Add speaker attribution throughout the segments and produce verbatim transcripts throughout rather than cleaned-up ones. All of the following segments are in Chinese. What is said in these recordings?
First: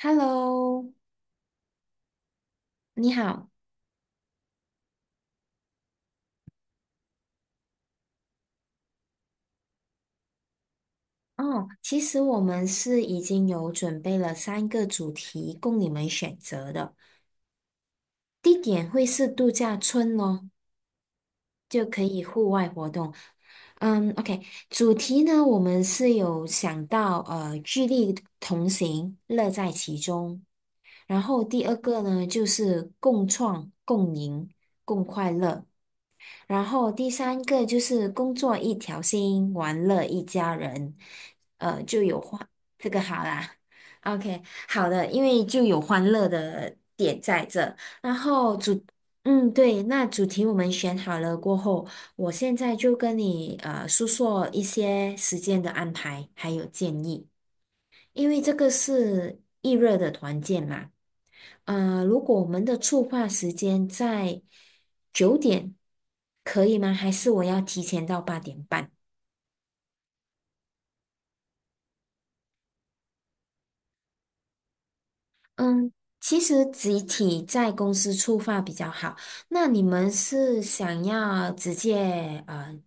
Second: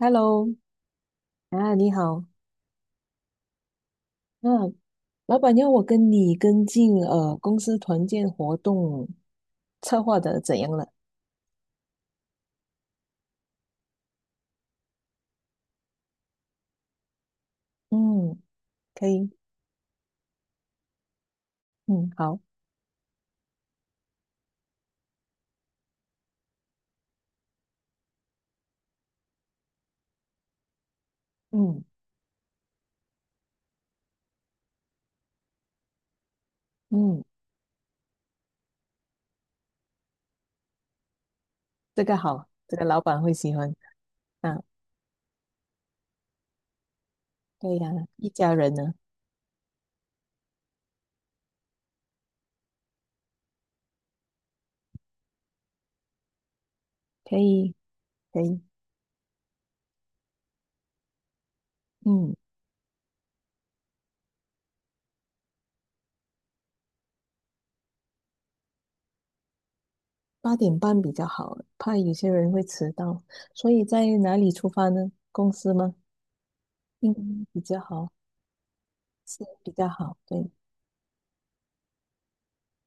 Speaker 1: Hello，啊，你好，
Speaker 2: 你好。
Speaker 1: 啊，老板要我跟你跟进呃公司团建活动策划的怎样了？
Speaker 2: 哦，其实我们是已经有准备了三个主题供你们选择的，
Speaker 1: 嗯，
Speaker 2: 地点会
Speaker 1: 可
Speaker 2: 是
Speaker 1: 以，
Speaker 2: 度假村哦，就可
Speaker 1: 嗯，
Speaker 2: 以
Speaker 1: 好，
Speaker 2: 户外活动。嗯，OK，主题呢，我们是有想到呃，聚力同行，乐在其中。然后第二
Speaker 1: 嗯
Speaker 2: 个呢，就是共创、共赢、共快乐。然后第
Speaker 1: 嗯，
Speaker 2: 三个就是工作一条心，玩乐一家人。
Speaker 1: 这个好，这个
Speaker 2: 这个
Speaker 1: 老
Speaker 2: 好
Speaker 1: 板会
Speaker 2: 啦
Speaker 1: 喜欢
Speaker 2: ，OK，
Speaker 1: 啊，
Speaker 2: 好的，因为就有欢乐的点在这，
Speaker 1: 对呀，
Speaker 2: 然
Speaker 1: 一家
Speaker 2: 后
Speaker 1: 人
Speaker 2: 主，
Speaker 1: 呢，
Speaker 2: 嗯，对，那主题我们选好了过后，我现在就跟你呃诉说一些时间的安排还有建议，
Speaker 1: 可以
Speaker 2: 因为
Speaker 1: 可
Speaker 2: 这
Speaker 1: 以，
Speaker 2: 个是易热的团建嘛，呃，如
Speaker 1: 嗯，
Speaker 2: 果我们的触发时间在九点，可以吗？还是我要提前到八点半？
Speaker 1: 八点半比较好，怕有些人会迟到，所以在哪里出发呢？公司
Speaker 2: 嗯，
Speaker 1: 吗？
Speaker 2: 其实集体
Speaker 1: 嗯，比
Speaker 2: 在
Speaker 1: 较
Speaker 2: 公
Speaker 1: 好，
Speaker 2: 司出发比较好。
Speaker 1: 是
Speaker 2: 那
Speaker 1: 比
Speaker 2: 你
Speaker 1: 较
Speaker 2: 们
Speaker 1: 好，对，
Speaker 2: 是想要直接呃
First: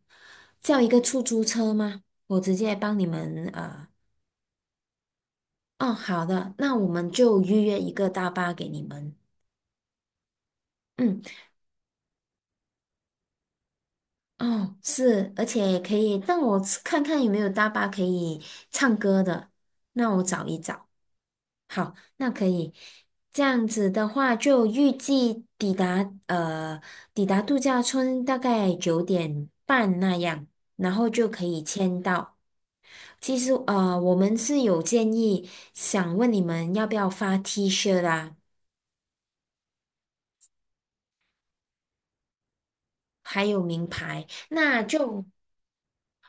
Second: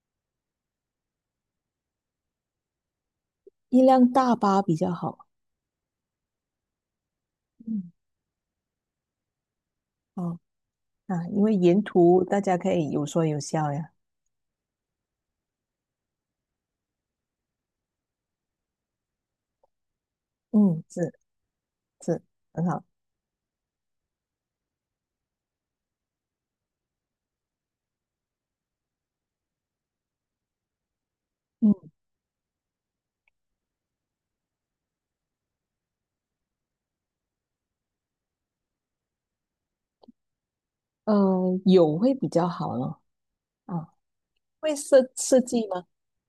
Speaker 2: 叫一个出租车吗？我直接帮你们
Speaker 1: 一
Speaker 2: 呃，
Speaker 1: 辆大巴比较好，
Speaker 2: 哦，好的，那我们就预约一
Speaker 1: 嗯，
Speaker 2: 个大巴给你们。
Speaker 1: 好，
Speaker 2: 嗯，
Speaker 1: 啊，因为沿途大家可以有说有笑呀。
Speaker 2: 哦，是，而且也可以让我看看有没有大巴可以唱歌的，那我找一
Speaker 1: 嗯，
Speaker 2: 找。
Speaker 1: 是
Speaker 2: 好，
Speaker 1: 是，
Speaker 2: 那可
Speaker 1: 很
Speaker 2: 以。
Speaker 1: 好。
Speaker 2: 这样子的话，就预计抵达呃抵达度假村大概九点半那样，然后就可以
Speaker 1: 嗯，
Speaker 2: 签到。其实呃，我们是有建议，想问你们要不要发 T 恤啦，
Speaker 1: 呃，有会比较好咯。
Speaker 2: 还有名
Speaker 1: 啊，
Speaker 2: 牌，
Speaker 1: 会
Speaker 2: 那
Speaker 1: 设
Speaker 2: 就
Speaker 1: 设计吗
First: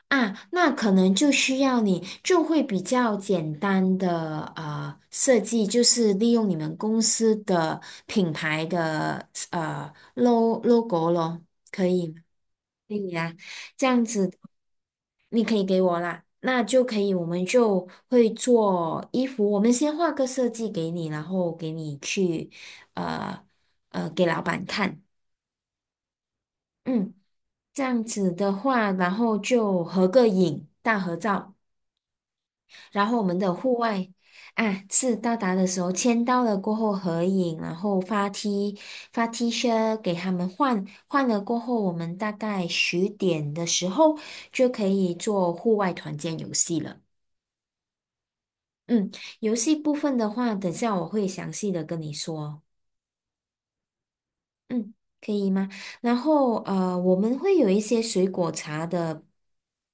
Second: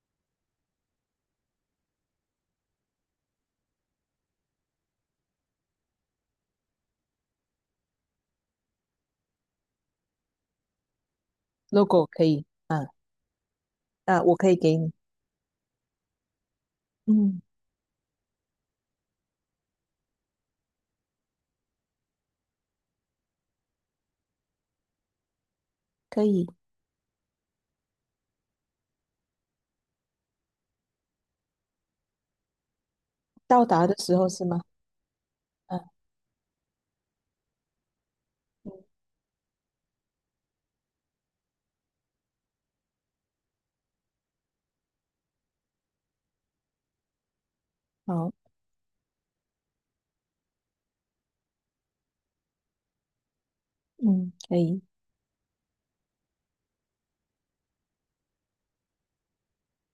Speaker 2: 啊，那可能就需要你就会比较简单的呃设计，就是利用你们公司的品牌的呃 lo logo 咯，可
Speaker 1: ？logo
Speaker 2: 以吗？
Speaker 1: 可以。啊
Speaker 2: 可以啊，这样
Speaker 1: 啊，
Speaker 2: 子
Speaker 1: 我可以给你。
Speaker 2: 你可以给我啦，那就可以，我
Speaker 1: 嗯，
Speaker 2: 们就会做衣服，我们先画个设计给你，然后给你去呃呃给老板看，
Speaker 1: 可以。
Speaker 2: 嗯，这样子的话，然后就合个影，大合照。然后我们的
Speaker 1: 到
Speaker 2: 户
Speaker 1: 达的
Speaker 2: 外
Speaker 1: 时候是吗？
Speaker 2: 啊，是到达的
Speaker 1: 啊，
Speaker 2: 时候签到了过后合影，然后发
Speaker 1: 嗯，
Speaker 2: T 发 T 恤给他们换，换了过后，我们大概十点的时候就可以做户外团建游戏了。
Speaker 1: 好，
Speaker 2: 嗯，游戏部分的话，等下我会详细的跟你说。
Speaker 1: 嗯，可以。
Speaker 2: 嗯，可以吗？然后呃，我们会有一些水果茶的，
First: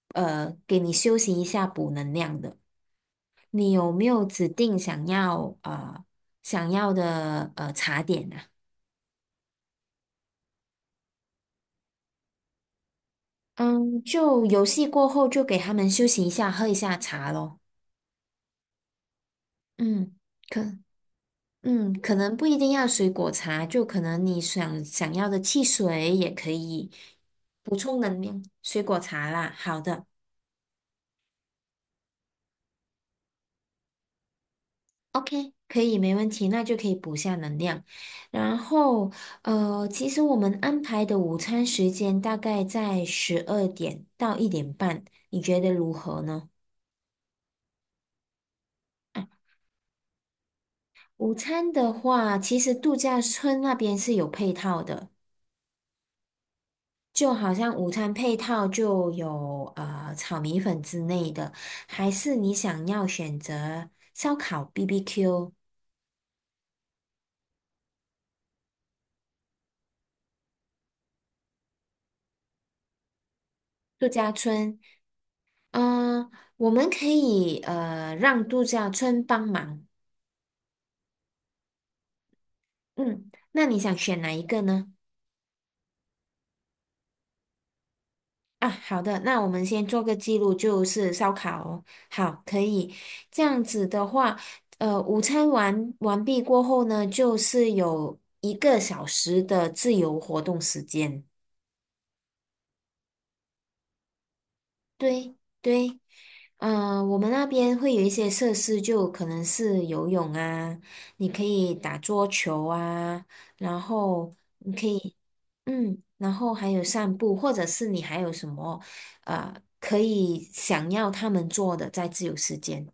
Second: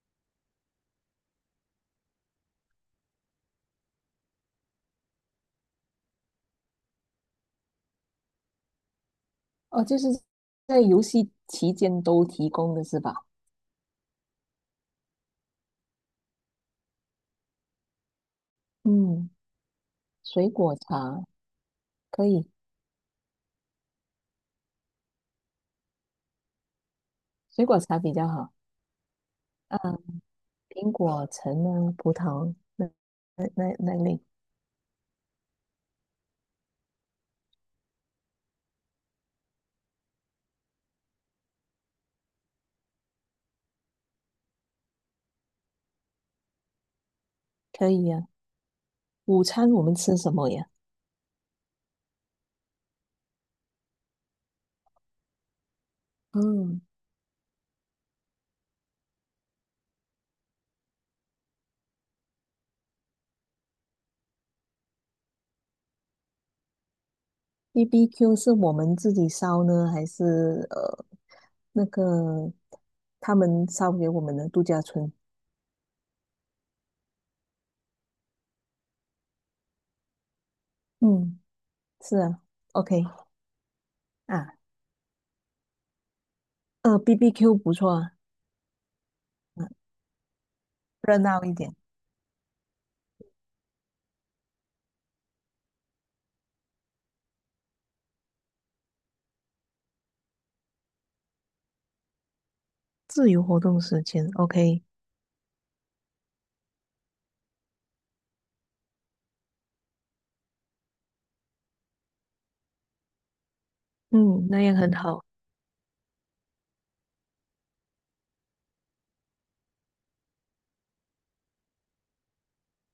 Speaker 2: 呃，给你休息一下补能量的。你有没有指定想要呃想要的呃茶点啊？
Speaker 1: 哦，就是在游戏期间都提供的是吧？
Speaker 2: 嗯，就游戏过后就给他们休息一下，喝一下茶咯。
Speaker 1: 嗯，
Speaker 2: 嗯，
Speaker 1: 水
Speaker 2: 可
Speaker 1: 果茶
Speaker 2: 嗯，可
Speaker 1: 可
Speaker 2: 能不
Speaker 1: 以，
Speaker 2: 一定要水果茶，就可能你想想要的汽水也可以
Speaker 1: 水
Speaker 2: 补
Speaker 1: 果
Speaker 2: 充
Speaker 1: 茶比
Speaker 2: 能
Speaker 1: 较
Speaker 2: 量，
Speaker 1: 好。
Speaker 2: 水果茶啦。
Speaker 1: 啊，
Speaker 2: 好的。
Speaker 1: 苹果、橙啊、葡萄那那那那类
Speaker 2: OK，可以，没问题，那就可以补下能量。然后，呃，其实我们安排的午餐时间大概在十二点到一点半，你觉得如何呢？
Speaker 1: 可以啊。午餐我们吃什么呀？
Speaker 2: 午餐的话，其实度假村那边是有配套的，
Speaker 1: 嗯，
Speaker 2: 就好像午餐配套就有呃炒米粉之类的，还是你想要选择烧烤 B B Q
Speaker 1: B B Q 是我们自己烧呢，还是呃那个他们烧
Speaker 2: 度
Speaker 1: 给我
Speaker 2: 假
Speaker 1: 们的度
Speaker 2: 村？
Speaker 1: 假村？
Speaker 2: 嗯、我们可以呃让度假村帮忙。
Speaker 1: 嗯，是啊，OK
Speaker 2: 嗯，那你想选哪一
Speaker 1: 啊，
Speaker 2: 个呢？
Speaker 1: 呃，B B Q 不错啊，
Speaker 2: 啊，好的，那我们
Speaker 1: 嗯，
Speaker 2: 先做个记录，就是
Speaker 1: 热
Speaker 2: 烧
Speaker 1: 闹一
Speaker 2: 烤
Speaker 1: 点，
Speaker 2: 哦。好，可以。这样子的话，呃，午餐完完毕过后呢，就是有一个小时的自由活动时间。
Speaker 1: 自由活动时间，OK，
Speaker 2: 对对，呃，我们那边会有一些设施，就可能是游泳啊，你可以打桌球啊，然后。
Speaker 1: 嗯，那
Speaker 2: 你
Speaker 1: 样
Speaker 2: 可
Speaker 1: 很
Speaker 2: 以。
Speaker 1: 好。
Speaker 2: 嗯，然后还有散步，或者是你还有什么呃可以想要他们做的在自由时间？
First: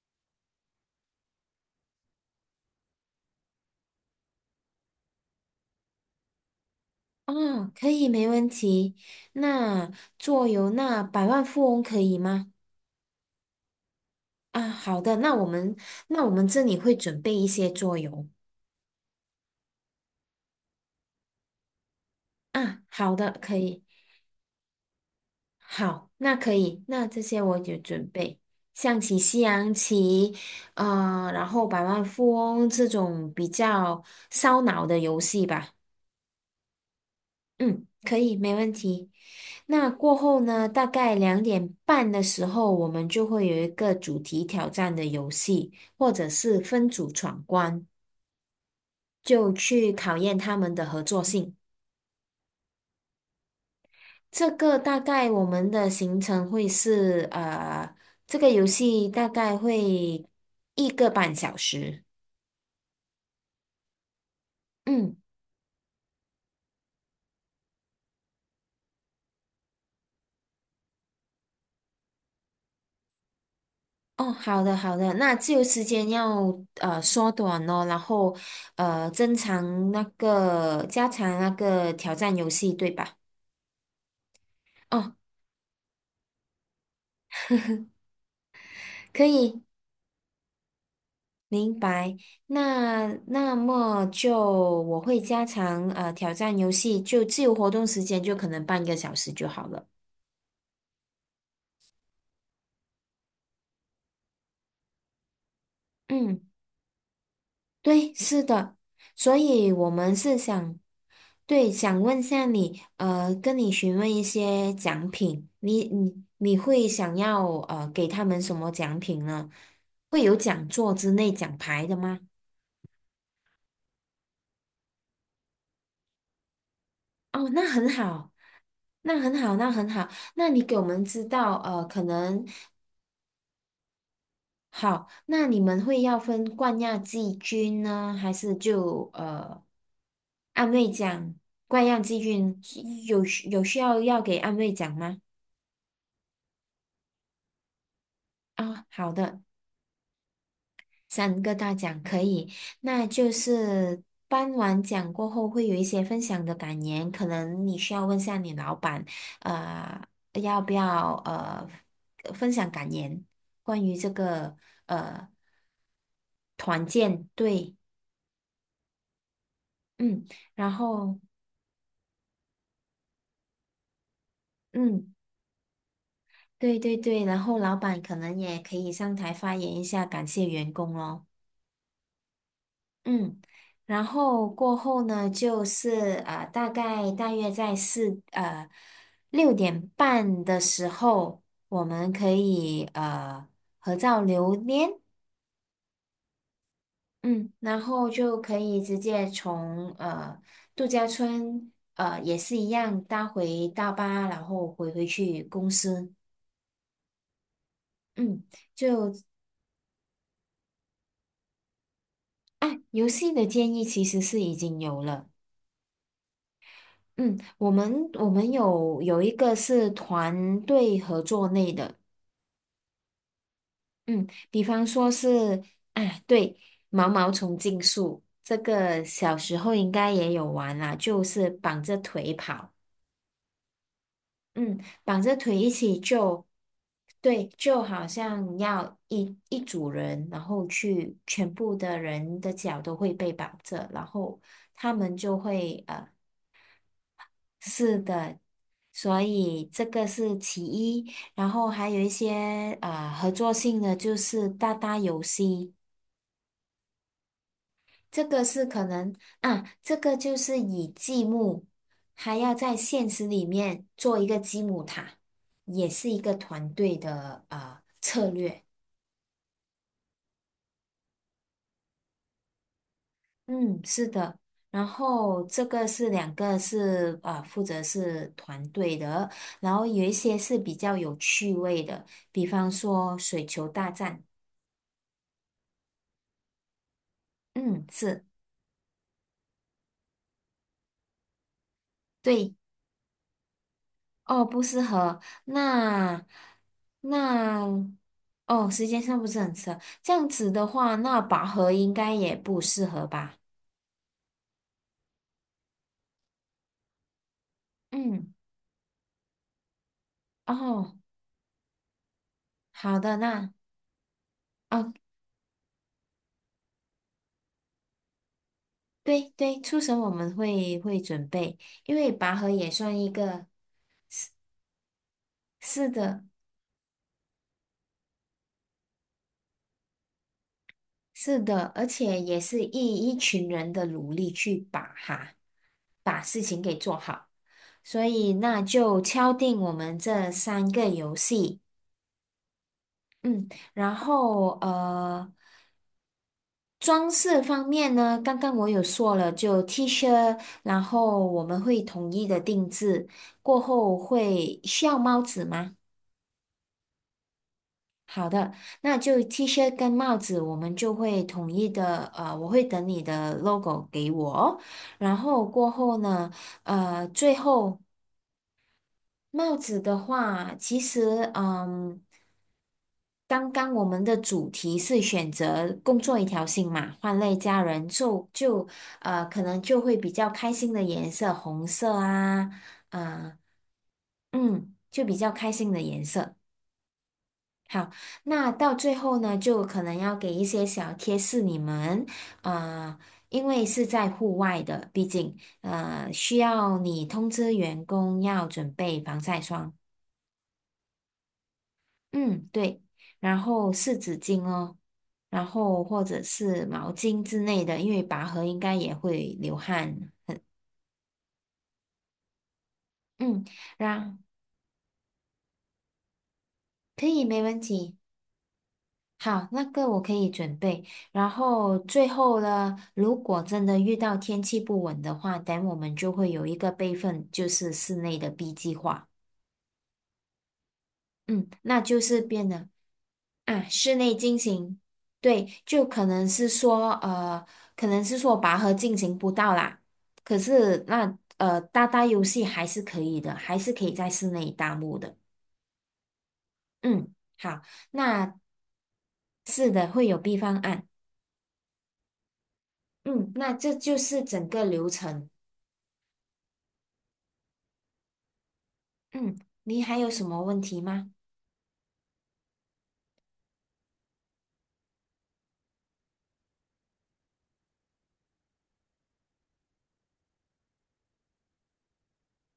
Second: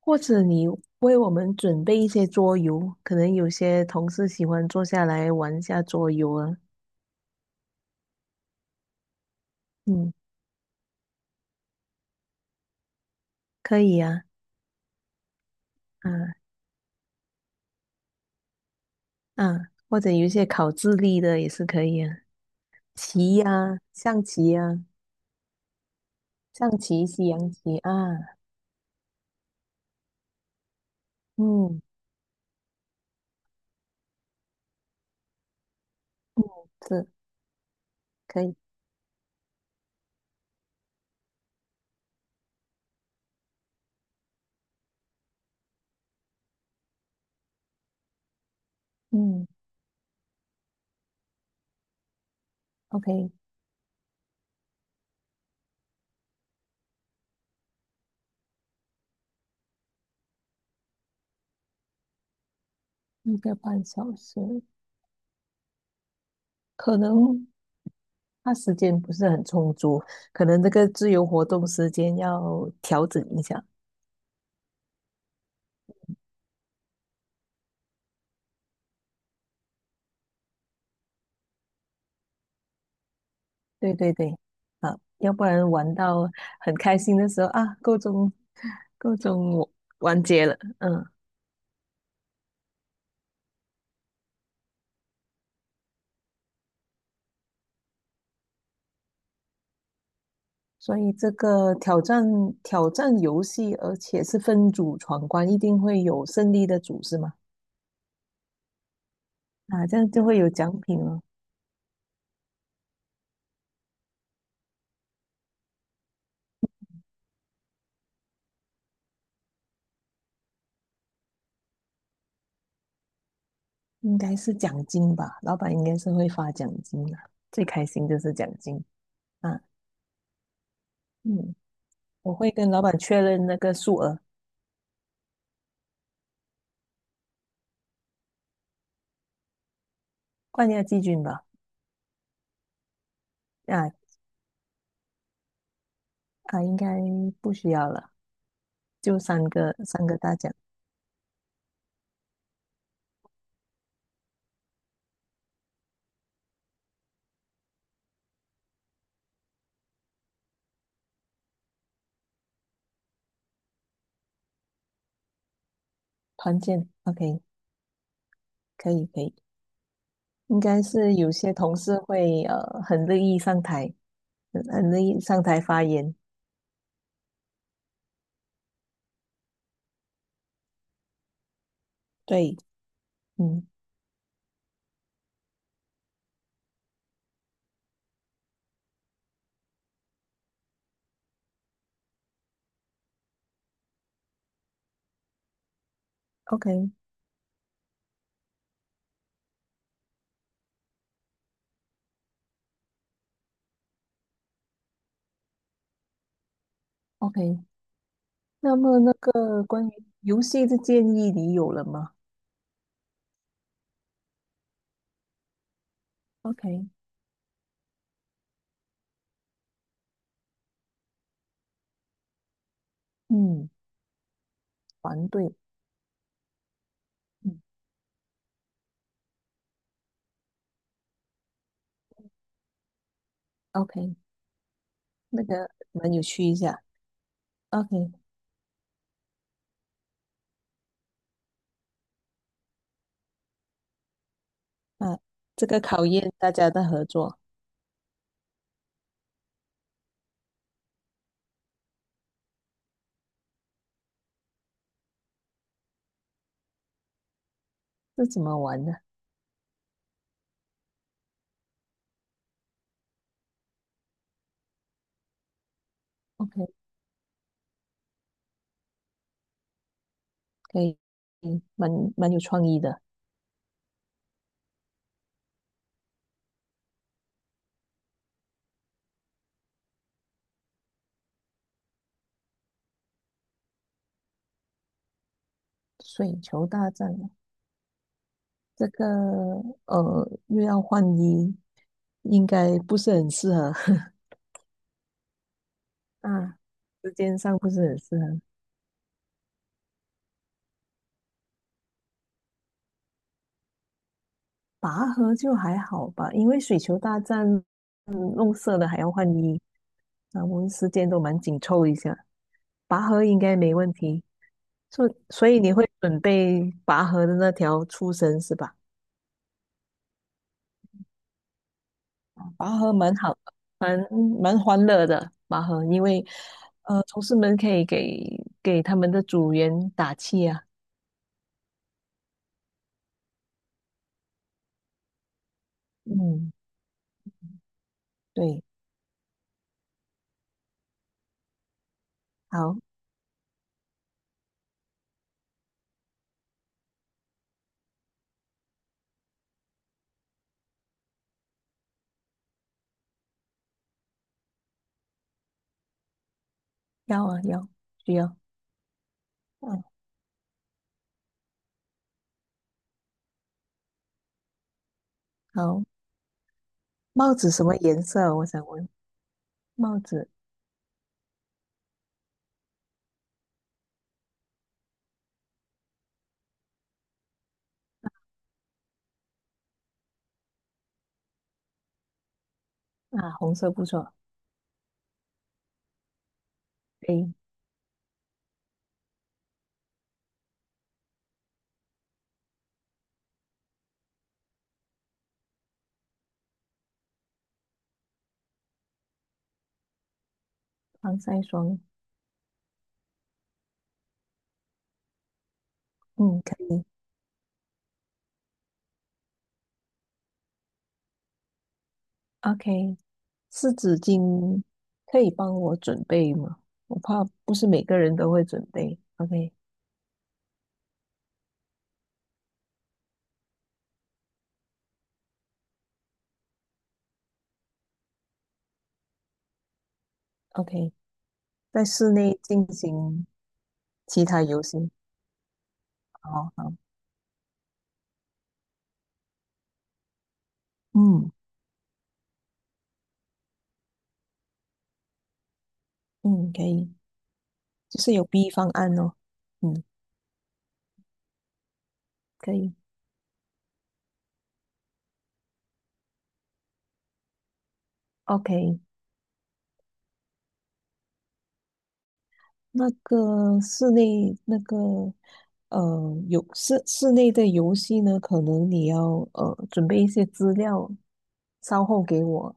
Speaker 1: 或者你为我们准备一些桌游，可能有些同事喜欢坐下来玩一下桌游啊，
Speaker 2: 哦，可以，没问题。那
Speaker 1: 嗯，
Speaker 2: 桌游，那百万富翁可以吗？
Speaker 1: 可以啊，
Speaker 2: 啊，好的，那我们
Speaker 1: 啊，
Speaker 2: 那我们这里会准备一些桌游
Speaker 1: 嗯，或者有一些考智力的也是可以啊，
Speaker 2: 啊，好的，
Speaker 1: 棋
Speaker 2: 可
Speaker 1: 呀、
Speaker 2: 以，
Speaker 1: 象棋呀、
Speaker 2: 好，那可
Speaker 1: 象
Speaker 2: 以，那
Speaker 1: 棋、
Speaker 2: 这
Speaker 1: 西
Speaker 2: 些
Speaker 1: 洋
Speaker 2: 我有
Speaker 1: 棋
Speaker 2: 准
Speaker 1: 啊，
Speaker 2: 备，象棋、西洋棋，啊，然后
Speaker 1: 嗯
Speaker 2: 百万富翁这种比较烧脑的游戏吧。
Speaker 1: 嗯，是
Speaker 2: 嗯，可以，
Speaker 1: 可
Speaker 2: 没
Speaker 1: 以，
Speaker 2: 问题。那过后呢，大概两点半的时候，我们就会有一个主题挑战的游戏，或者是分组闯关，
Speaker 1: 嗯
Speaker 2: 就去考验他们的合作性。
Speaker 1: ，OK，
Speaker 2: 这个大概我们的行程会是，呃，这个游戏大概会一个半小时。
Speaker 1: 一个半小时，
Speaker 2: 嗯。
Speaker 1: 可能他时间不是很充足，可能这个自由活动时间要调整一下。
Speaker 2: 哦，好的好的，那自由时间要呃缩短哦，然后呃增长那个加强那个挑战游戏，对吧？
Speaker 1: 对对对，啊，
Speaker 2: 哦，
Speaker 1: 要不然玩到很开心的时候啊，够钟够
Speaker 2: 可
Speaker 1: 钟
Speaker 2: 以，
Speaker 1: 我完结了，嗯。
Speaker 2: 明白。那那么就我会加强呃挑战游戏，就自由活动时间就可能半个小时就好了。
Speaker 1: 所以这个挑战挑战游戏，而且是分组闯关，一定会有
Speaker 2: 嗯。
Speaker 1: 胜利的组是吗？
Speaker 2: 对，是的，所以
Speaker 1: 啊，
Speaker 2: 我
Speaker 1: 这样
Speaker 2: 们
Speaker 1: 就
Speaker 2: 是
Speaker 1: 会有
Speaker 2: 想，
Speaker 1: 奖品了，
Speaker 2: 对，想问下你，呃，跟你询问一些奖品，你你你会想要呃给他们什么奖品呢？会有讲座之类奖牌的吗？
Speaker 1: 应该是奖金吧？老板应该是会发奖金的，
Speaker 2: 哦，
Speaker 1: 最
Speaker 2: 那
Speaker 1: 开
Speaker 2: 很
Speaker 1: 心就
Speaker 2: 好，
Speaker 1: 是奖金
Speaker 2: 那很好，
Speaker 1: 啊。
Speaker 2: 那很好，那你给我们知道，
Speaker 1: 嗯，
Speaker 2: 呃，可
Speaker 1: 我
Speaker 2: 能。
Speaker 1: 会跟老板确认那个数额，
Speaker 2: 好，那你们会要分冠亚季军呢，还是就呃
Speaker 1: 冠
Speaker 2: 安
Speaker 1: 亚
Speaker 2: 慰
Speaker 1: 季军
Speaker 2: 奖？
Speaker 1: 吧？
Speaker 2: 冠亚季军是有需有需
Speaker 1: 啊
Speaker 2: 要要给安慰奖吗？
Speaker 1: 啊，应该不需要了，
Speaker 2: 啊、好
Speaker 1: 就
Speaker 2: 的，
Speaker 1: 三个三个大奖，
Speaker 2: 三个大奖可以。那就是颁完奖过后会有一些分享的感言，可能你需要问下你老板，呃，要不要呃分享感言，关于这个呃
Speaker 1: 团
Speaker 2: 团
Speaker 1: 建
Speaker 2: 建，
Speaker 1: ，OK，
Speaker 2: 对，
Speaker 1: 可以可以。
Speaker 2: 嗯。
Speaker 1: 应
Speaker 2: 然
Speaker 1: 该是
Speaker 2: 后
Speaker 1: 有些同事会呃很乐意上台，很很乐
Speaker 2: 嗯，
Speaker 1: 意上台发言，
Speaker 2: 对对对，然后老板可能也可以上台发言一下，感谢员工咯。
Speaker 1: 对，
Speaker 2: 嗯，
Speaker 1: 嗯
Speaker 2: 然后过后呢，就是呃，大概大约在四呃六点半的时候，我们可以呃合照留念，
Speaker 1: ，OK
Speaker 2: 嗯，然后就可以直接从呃度假村呃也是一样搭回大巴，然后回回去公司，
Speaker 1: OK。
Speaker 2: 嗯。
Speaker 1: 那么
Speaker 2: 就
Speaker 1: 那个关于游戏的建议你有了吗
Speaker 2: 啊，游戏的建议其实是已经有了。
Speaker 1: ？OK，
Speaker 2: 嗯，我们我们有有一个是团队合作类的，
Speaker 1: 嗯，
Speaker 2: 嗯，比方说
Speaker 1: 团队，
Speaker 2: 是，啊，对，毛毛虫
Speaker 1: 嗯
Speaker 2: 竞速，这个小时候应该也有玩啦，就是绑着腿跑，
Speaker 1: ，OK，
Speaker 2: 嗯，绑着
Speaker 1: 那
Speaker 2: 腿一
Speaker 1: 个
Speaker 2: 起
Speaker 1: 蛮有
Speaker 2: 就，
Speaker 1: 趣一下。
Speaker 2: 对，就好
Speaker 1: OK，
Speaker 2: 像要一一组人，然后去全部的人的脚都会被绑着，然后。他们
Speaker 1: 啊，
Speaker 2: 就
Speaker 1: 这个
Speaker 2: 会
Speaker 1: 考
Speaker 2: 呃
Speaker 1: 验大家的合作，
Speaker 2: 是的，所以这个是其一，然后还有一些呃合作性的就是搭搭游戏，这
Speaker 1: 这怎
Speaker 2: 个
Speaker 1: 么
Speaker 2: 是可
Speaker 1: 玩呢
Speaker 2: 能啊，这个就是以积木，还要在现实里面做一个积木塔，也是一个团
Speaker 1: ？OK，
Speaker 2: 队的啊、呃
Speaker 1: 可以，嗯，蛮蛮有创意的。
Speaker 2: 嗯，是的，然后这个是两个是啊、呃负责是团队的，然后有一些是比较有趣味的，比方说水球大战，
Speaker 1: 水球大战，
Speaker 2: 嗯，是。
Speaker 1: 这个呃，又要换衣，应
Speaker 2: 对，
Speaker 1: 该不是很适合。
Speaker 2: 哦，不适合。那
Speaker 1: 啊，时间上
Speaker 2: 那
Speaker 1: 不是很适合。
Speaker 2: 哦，时间上不是很适合。这样子的话，那拔河应该也不适合吧？
Speaker 1: 拔河就还好吧，因为水球大战，嗯，
Speaker 2: 嗯，
Speaker 1: 弄色的还要换衣，啊，我们时
Speaker 2: 哦，
Speaker 1: 间都蛮紧凑一下。
Speaker 2: 好
Speaker 1: 拔
Speaker 2: 的，
Speaker 1: 河应
Speaker 2: 那
Speaker 1: 该没问题，
Speaker 2: 哦，
Speaker 1: 所所以你会准备拔河的那条粗绳是吧？
Speaker 2: 对对，初审我们会会准备，因为拔河也
Speaker 1: 拔河
Speaker 2: 算一
Speaker 1: 蛮好的
Speaker 2: 个，
Speaker 1: 蛮蛮欢乐的拔河，
Speaker 2: 是
Speaker 1: 因
Speaker 2: 的，
Speaker 1: 为呃，同事们可以给给他们的组员打气啊。
Speaker 2: 是的，而且也是一一群人的努力去把哈，把事
Speaker 1: 嗯，
Speaker 2: 情给做好。所以那
Speaker 1: 对，
Speaker 2: 就敲定我们这三个游戏。
Speaker 1: 好，
Speaker 2: 嗯，然后呃，装饰方面呢，刚刚我有说了，就 T 恤，然后我们会统一的定制，过后会需要帽子吗？
Speaker 1: 要啊要，需
Speaker 2: 好
Speaker 1: 要。
Speaker 2: 的，那就 T 恤
Speaker 1: 嗯，
Speaker 2: 跟帽子，我们就会统一的，呃，我会等你的 logo 给我，然后过
Speaker 1: 好，
Speaker 2: 后呢，呃，最
Speaker 1: 帽子什么
Speaker 2: 后
Speaker 1: 颜色啊？我想问，
Speaker 2: 帽子的
Speaker 1: 帽子。
Speaker 2: 话，其实嗯。刚刚我们的主题是选择工作一条心嘛，换类家人就就呃，可能就会比较开心的颜色，红色啊，
Speaker 1: 啊，
Speaker 2: 啊、
Speaker 1: 红色不错，
Speaker 2: 嗯，就比较开心的颜色。
Speaker 1: 可以
Speaker 2: 好，那到最后呢，就可能要给一些小贴士你们，啊、因为是在户外的，毕竟呃需要你通知员工要准备防晒霜。
Speaker 1: 防晒霜，
Speaker 2: 嗯，对，然后湿纸巾哦，然后或者
Speaker 1: 嗯，可
Speaker 2: 是
Speaker 1: 以
Speaker 2: 毛巾之类的，因为拔河应该也会流汗。
Speaker 1: ，OK，
Speaker 2: 嗯，
Speaker 1: 湿纸
Speaker 2: 然
Speaker 1: 巾可以帮我准备吗？我
Speaker 2: 可
Speaker 1: 怕
Speaker 2: 以没
Speaker 1: 不
Speaker 2: 问
Speaker 1: 是每
Speaker 2: 题。
Speaker 1: 个人都会准备
Speaker 2: 好，那个我可以准备。然后最后呢，如果真的遇到天气不稳的话，等我们就会有一个备份，就是室内的 B 计划。
Speaker 1: ，OK，OK，
Speaker 2: 嗯，那
Speaker 1: 在
Speaker 2: 就
Speaker 1: 室
Speaker 2: 是
Speaker 1: 内
Speaker 2: 变
Speaker 1: 进
Speaker 2: 得
Speaker 1: 行
Speaker 2: 啊，室内
Speaker 1: 其
Speaker 2: 进
Speaker 1: 他游
Speaker 2: 行，
Speaker 1: 戏，
Speaker 2: 对，就可能是
Speaker 1: 好好，
Speaker 2: 说呃，可能是说拔河进行不到啦，可是那
Speaker 1: 嗯
Speaker 2: 呃，搭搭游戏还是可以的，还是可以在室内搭幕的。
Speaker 1: 嗯，可以，
Speaker 2: 嗯，好，
Speaker 1: 就是有
Speaker 2: 那
Speaker 1: B 方案哦，
Speaker 2: 是
Speaker 1: 嗯，
Speaker 2: 的，会有 B 方案。
Speaker 1: 可以
Speaker 2: 嗯，那这就是整个流程。
Speaker 1: ，OK，
Speaker 2: 嗯，你还有什么问题吗？
Speaker 1: 那个室内那个呃，有室室内的游戏呢，可能你要呃准备一些资料，稍后给我。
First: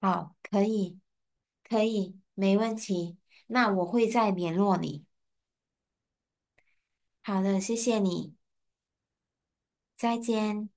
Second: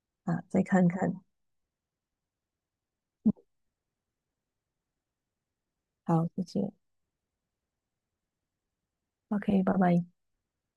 Speaker 2: 好，
Speaker 1: 啊，
Speaker 2: 可
Speaker 1: 再看
Speaker 2: 以，
Speaker 1: 看。
Speaker 2: 可以，没问题。那我会再联络你。
Speaker 1: 好，谢谢。
Speaker 2: 好的，谢谢你，
Speaker 1: OK，拜拜。
Speaker 2: 再见。